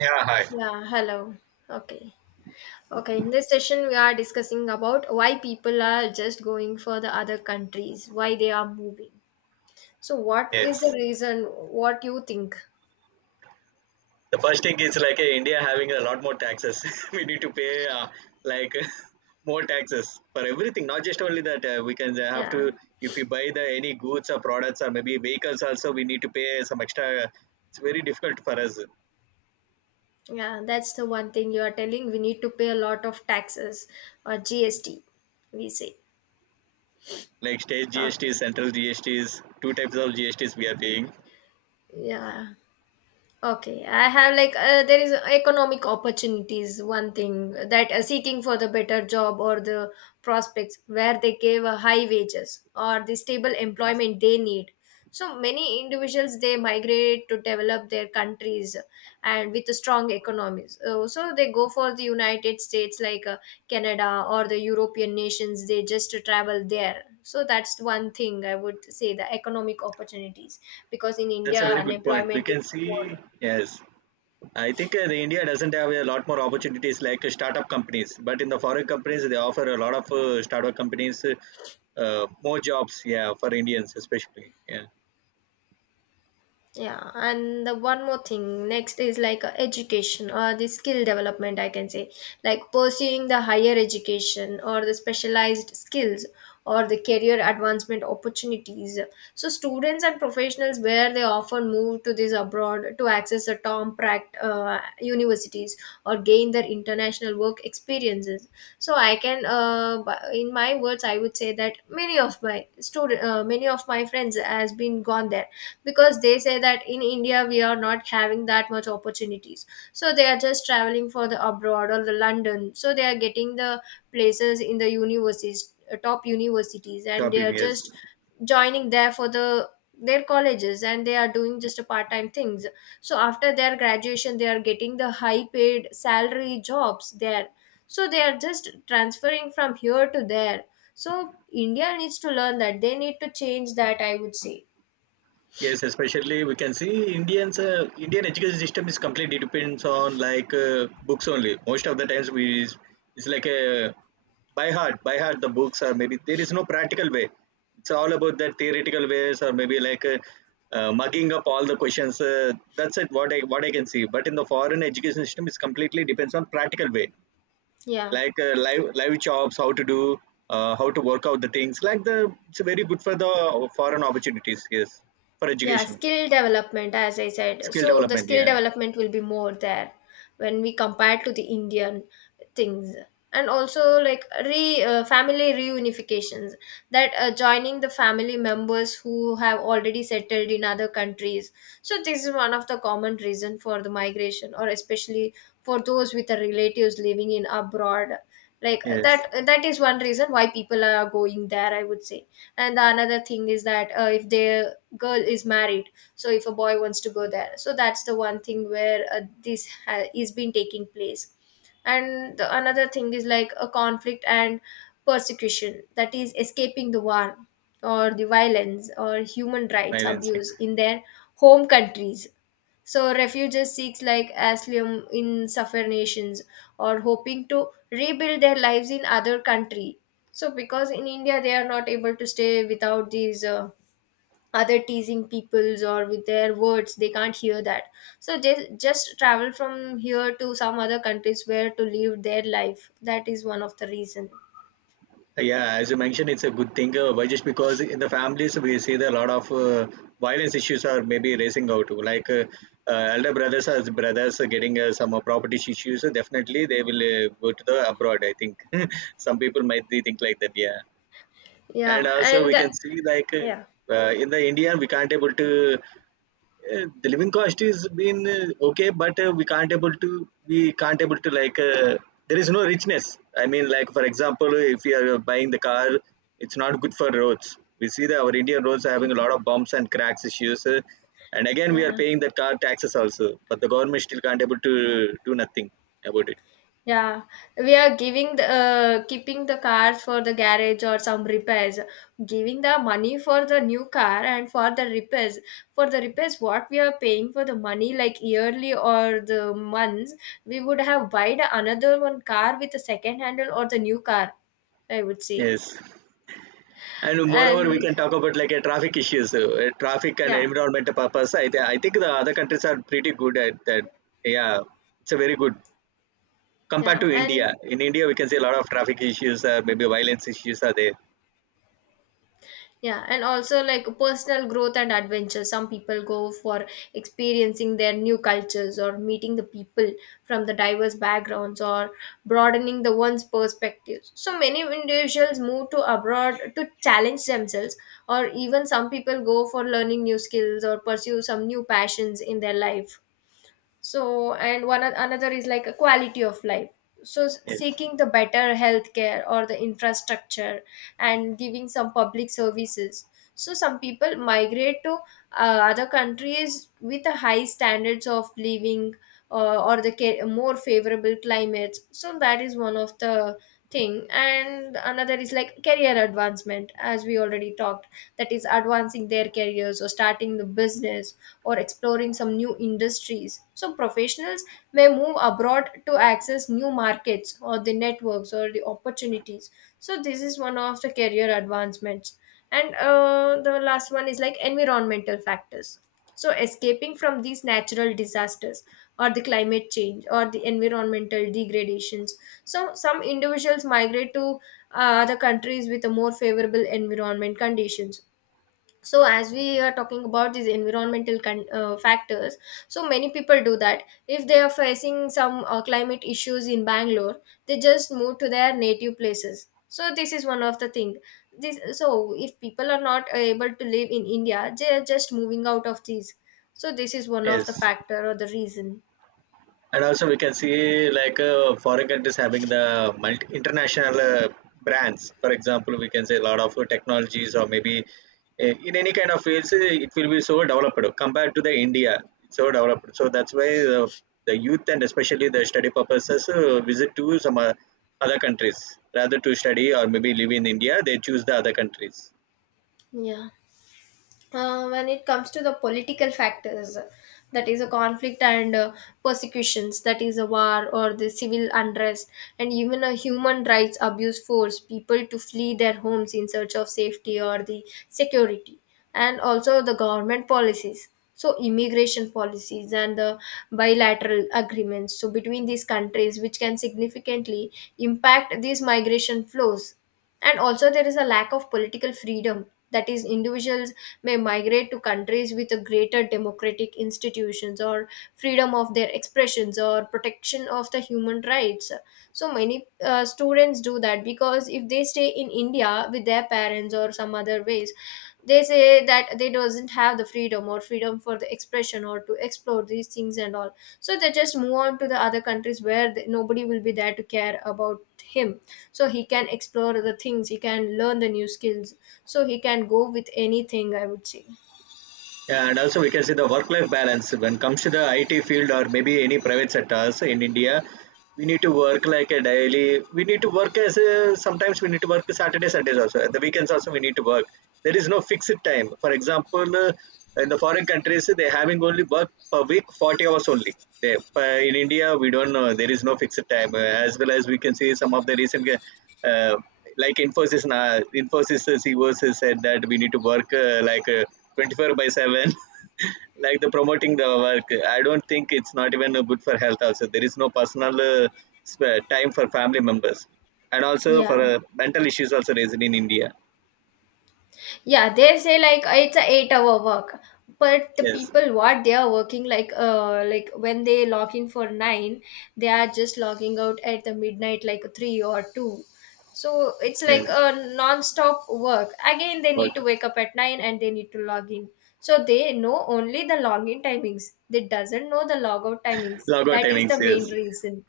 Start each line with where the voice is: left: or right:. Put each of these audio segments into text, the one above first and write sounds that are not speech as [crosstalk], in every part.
right: Yeah, hi.
left: Yeah, hello. Okay. Okay, in this session we are discussing about why people are just going for the other countries, why they are moving. So what is the
right: Yes.
left: reason? What you think?
right: The first thing is like India having a lot more taxes. [laughs] We need to pay like [laughs] more taxes for everything, not just only that. We can have
left: Yeah.
right: to, if we buy the any goods or products or maybe vehicles also, we need to pay some extra. It's very difficult for us.
left: Yeah, that's the one thing you are telling we need to pay a lot of taxes or GST, we say.
right: Like state
left: Okay.
right: GSTs, central GSTs, two types of GSTs we are paying.
left: Yeah. Okay, I have like there is economic opportunities. One thing that seeking for the better job or the prospects where they give high wages or the stable employment they need. So many individuals they migrate to develop their countries and with strong economies. So they go for the United States like Canada or the European nations. They just travel there. So that's one thing I would say, the economic opportunities because in
right: That's a
left: India
right: very good point. We
left: unemployment
right: can
left: is.
right: see, yes, I think the India doesn't have a lot more opportunities like startup companies, but in the foreign companies they offer a lot of startup companies more jobs. Yeah, for Indians especially. Yeah,
left: Yeah. And the one more thing next is like education or the skill development, I can say, like pursuing the higher education or the specialized skills or the career advancement opportunities. So students and professionals where they often move to this abroad to access the top pract universities or gain their international work experiences. So I can in my words I would say that many of my friends has been gone there because they say that in India we are not having that much opportunities. So they are just traveling for the abroad or the London, so they are getting the places in the universities, top universities, and
right: top
left: they are just
right: Indians.
left: joining there for their colleges, and they are doing just a part-time things. So after their graduation they are getting the high paid salary jobs there, so they are just transferring from here to there. So India needs to learn that they need to change, that I would say.
right: Yes, especially we can see Indians. Indian education system is completely depends on like books only. Most of the times we is it's like a by heart the books are maybe there is no practical way. It's all about that theoretical ways or maybe like mugging up all the questions. That's it. What I can see. But in the foreign education system, it's completely depends on practical way,
left: Yeah.
right: like live jobs, how to do, how to work out the things. Like the it's very good for the foreign opportunities. Yes, for
left: Yeah,
right: education.
left: skill development, as I said.
right: Skill
left: So the
right: development,
left: skill
right: yeah.
left: development will be more there when we compare to the Indian things. And also, like re family reunifications, that joining the family members who have already settled in other countries. So this is one of the common reason for the migration, or especially for those with the relatives living in abroad. Like
right: Yes,
left: that, that is one reason why people are going there, I would say. And the another thing is that if their girl is married, so if a boy wants to go there, so that's the one thing where is been taking place. And the another thing is like a conflict and persecution, that is escaping the war or the violence or human rights
right: financing.
left: abuse in their home countries. So refugees seeks like asylum in suffer nations, or hoping to rebuild their lives in other country. So because in India they are not able to stay without these other teasing peoples, or with their words they can't hear that. So they just travel from here to some other countries where to live their life. That is one of the reason.
right: Yeah, as you mentioned, it's a good thing. Why just because in the families we see that a lot of violence issues are maybe raising out. Like elder brothers are getting some property issues. So definitely they will go to the abroad. I think [laughs] some people might be think like that. Yeah, and
left: Yeah,
right: also
left: and
right: we can see like
left: yeah,
right: in the India we can't able to the living cost is been okay, but we can't able to like there is no richness. I mean, like for example, if you are buying the car, it's not good for roads. We see that our Indian roads are having a lot of bumps and cracks issues, and again we are
left: yeah.
right: paying the car taxes also, but the government still can't able to do nothing about it.
left: Yeah, we are giving the keeping the car for the garage or some repairs, giving the money for the new car and for the repairs. For the repairs, what we are paying for the money like yearly or the months, we would have buyed another one car with a second handle or the new car, I would say.
right: Yes, and moreover, we
left: And
right: can talk about like a traffic issues, traffic and
left: yeah,
right: environmental purpose. I think the other countries are pretty good at that. Yeah, it's a very good compared
left: yeah,
right: to India.
left: and
right: In India, we can see a lot of traffic issues, maybe violence issues are there.
left: yeah, and also like personal growth and adventure. Some people go for experiencing their new cultures or meeting the people from the diverse backgrounds or broadening the one's perspectives. So many individuals move to abroad to challenge themselves, or even some people go for learning new skills or pursue some new passions in their life. So and another is like a quality of life, so
right: Yes,
left: seeking the better healthcare or the infrastructure and giving some public services. So some people migrate to uh, other countries with a high standards of living, or more favorable climates. So that is one of the thing. And another is like career advancement, as we already talked, that is advancing their careers or starting the business or exploring some new industries. So professionals may move abroad to access new markets or the networks or the opportunities. So this is one of the career advancements. And the last one is like environmental factors. So escaping from these natural disasters or the climate change or the environmental degradations. So some individuals migrate to other countries with a more favorable environment conditions. So as we are talking about these environmental factors, so many people do that. If they are facing some climate issues in Bangalore, they just move to their native places. So this is one of the thing. This, so if people are not able to live in India, they are just moving out of these. So this is one of the
right: yes.
left: factor or the reason.
right: And also, we can see like foreign countries having the multi international brands. For example, we can say a lot of technologies or maybe in any kind of fields, it will be so developed compared to the India. It's so developed. So that's why the, the youth and especially the study purposes visit to some other countries rather to study or maybe live in India. They choose the other countries.
left: Yeah. When it comes to the political factors, that is a conflict and persecutions, that is a war or the civil unrest, and even a human rights abuse force people to flee their homes in search of safety or the security. And also the government policies, so immigration policies and the bilateral agreements so between these countries, which can significantly impact these migration flows. And also there is a lack of political freedom, that is individuals may migrate to countries with a greater democratic institutions or freedom of their expressions or protection of the human rights. So many students do that because if they stay in India with their parents or some other ways, they say that they doesn't have the freedom or freedom for the expression or to explore these things and all. So they just move on to the other countries where nobody will be there to care about him, so he can explore the things, he can learn the new skills, so he can go with anything, I would say.
right: Yeah, and also we can see the work-life balance when it comes to the IT field or maybe any private sectors in India. We need to work like a daily. We need to work as a, sometimes we need to work Saturday, Sundays also. At the weekends also we need to work. There is no fixed time. For example, in the foreign countries they having only work per week 40 hours only. They, but in India we don't know. There is no fixed time. As well as we can see some of the recent uh, like Infosys CEOs said that we need to work 24 by 7 [laughs] like the promoting the work. I don't think it's not even good for health also. There is no personal time for family members, and also for
left: Yeah.
right: mental issues also raised in India.
left: Yeah, they say like it's a 8-hour work, but the
right: Yes.
left: people what they are working, like like when they log in for nine, they are just logging out at the midnight like three or two. So it's like
right: Yes.
left: a non-stop work. Again they need to
right: Okay.
left: wake up at nine and they need to log in. So they know only the login timings, they doesn't know the logout timings.
right: Logo
left: That is
right: timings,
left: the
right: yes.
left: main reason.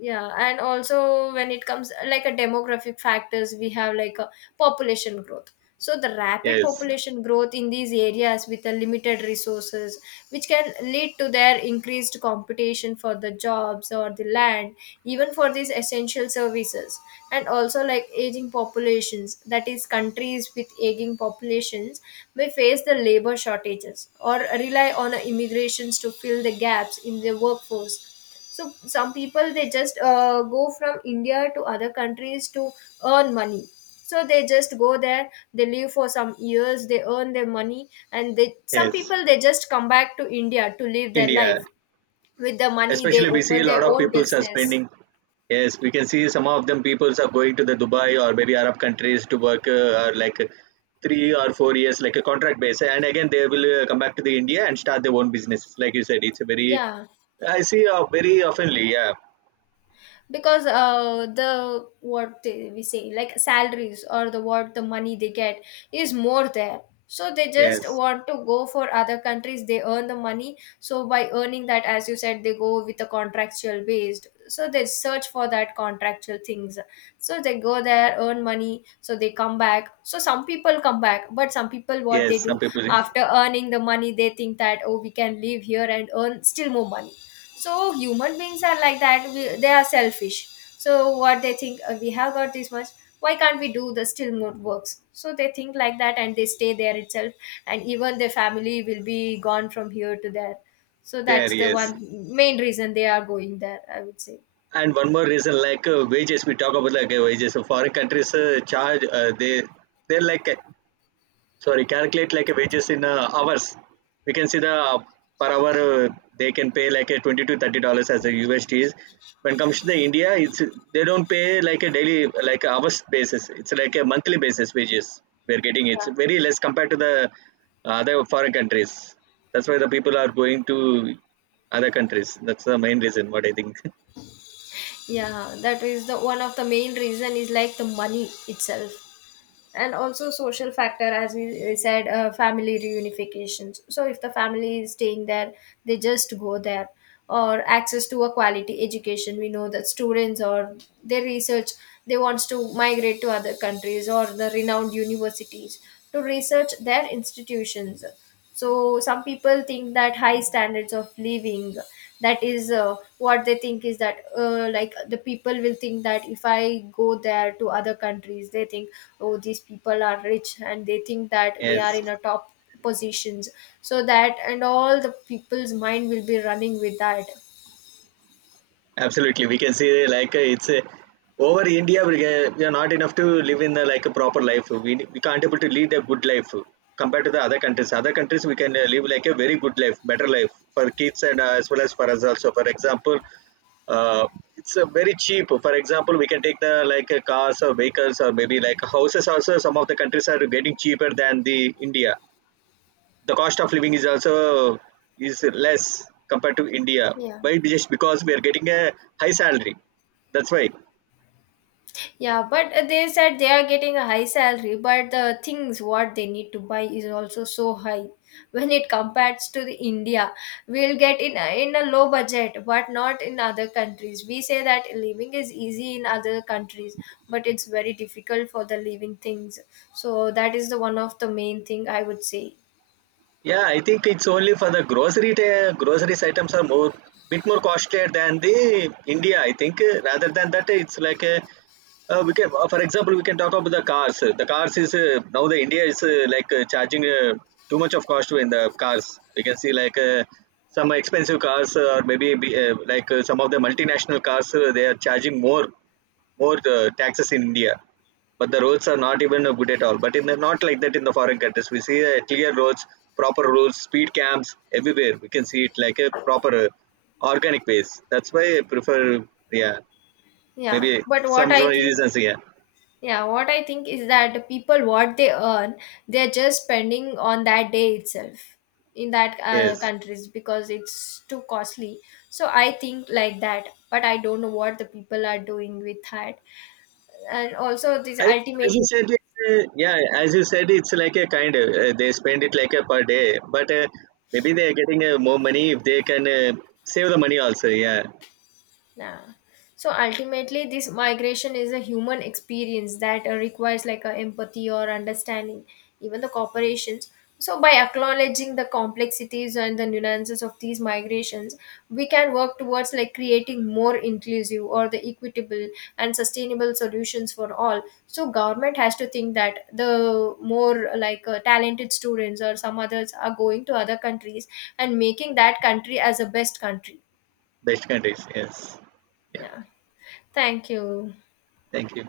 left: Yeah. And also, when it comes like a demographic factors, we have like a population growth. So the rapid
right: Yes.
left: population growth in these areas with the limited resources, which can lead to their increased competition for the jobs or the land, even for these essential services. And also like aging populations, that is countries with aging populations may face the labor shortages or rely on immigrations to fill the gaps in the workforce. So some people they just go from India to other countries to earn money. So they just go there, they live for some years, they earn their money, and they some
right: Yes.
left: people they just come back to India to live their
right: India.
left: life with the money. They
right: Especially we see
left: open
right: a lot
left: their
right: of
left: own
right: people are
left: business.
right: spending. Yes, we can see some of them people are going to the Dubai or maybe Arab countries to work or like 3 or 4 years like a contract base, and again they will come back to the India and start their own businesses. Like you said, it's a very
left: Yeah.
right: I see very oftenly. Yeah.
left: Because the we say like salaries or the what the money they get is more there. So they just
right: Yes.
left: want to go for other countries, they earn the money, so by earning that, as you said, they go with a contractual based, so they search for that contractual things. So they go there, earn money, so they come back. So some people come back, but some people, what they
right: Yes.
left: do,
right: Some people
left: after earning the money, they think that, oh, we can live here and earn still more money. So human beings are like that, we, they are selfish. So what they think, we have got this much, why can't we do the still more works? So they think like that and they stay there itself. And even their family will be gone from here to there. So
right: [laughs] there.
left: that's the
right: Yes.
left: one main reason they are going there, I would say.
right: And one more reason, like wages, we talk about like wages. So foreign countries charge. They they're like sorry, calculate like a
left: It's-
right: wages in hours. We can see the per hour they can pay like a 20 to $30 as a usd is. When comes to the India, it's they don't pay like a daily, like a hours basis. It's like a monthly basis wages we're getting.
left: yeah.
right: It's very less compared to the other foreign countries. That's why the people are going to other countries. That's the main reason what I think.
left: Yeah, that is the one of the main reason is like the money itself. And also social factor, as we said, family reunifications. So if the family is staying there, they just go there. Or access to a quality education, we know that students or their research, they wants to migrate to other countries or the renowned universities to research their institutions. So some people think that high standards of living, that is what they think is that, like the people will think that if I go there to other countries, they think, oh, these people are rich, and they think
right: [laughs]
left: that we are
right: Yes.
left: in a top positions. So that and all the people's mind will be running with that.
right: Absolutely, we can say like it's over India. We are not enough to live in the like a proper life. We can't able to lead a good life compared to the other countries. Other countries we can live like a very good life, better life for kids and as well as for us also. For example, uh, it's very cheap. For example, we can take the like cars or vehicles or maybe like houses also. Some of the countries are getting cheaper than the India. The cost of living is also is less compared to India.
left: Yeah.
right: Why? Just because we are getting a high salary. That's why.
left: Yeah, but they said they are getting a high salary, but the things what they need to buy is also so high. When it compares to the India, we'll get in in a low budget, but not in other countries. We say that living is easy in other countries, but it's very difficult for the living things. So that is the one of the main thing, I would say.
right: Yeah, I think it's only for the grocery. Groceries items are more bit more costlier than the India, I think. Rather than that, it's like a, we can, for example, we can talk about the cars. The cars is now the India is like charging too much of cost in the cars. We can see like some expensive cars or like some of the multinational cars they are charging more taxes in India, but the roads are not even good at all. But in the not like that in the foreign countries, we see clear roads, proper roads, speed cams everywhere. We can see it like a proper organic ways. That's why I prefer. Yeah,
left: Yeah,
right: maybe
left: but what
right: some
left: I think
right: reasons. Yeah,
left: Yeah, what I think is that people, what they earn, they're just spending on that day itself in that
right: yes.
left: countries because it's too costly. So I think like that, but I don't know what the people are doing with that. And also, this
right: I, as you
left: ultimately.
right: said, as you said, it's like a kind of they spend it like a per day, but maybe they are getting more money if they can save the money also. Yeah,
left: Yeah. So ultimately, this migration is a human experience that requires like a empathy or understanding, even the corporations. So by acknowledging the complexities and the nuances of these migrations, we can work towards like creating more inclusive or the equitable and sustainable solutions for all. So government has to think that the more like talented students or some others are going to other countries and making that country as a best country.
right: best countries. Yes. Yeah.
left: Yeah. Thank you.
right: Thank you.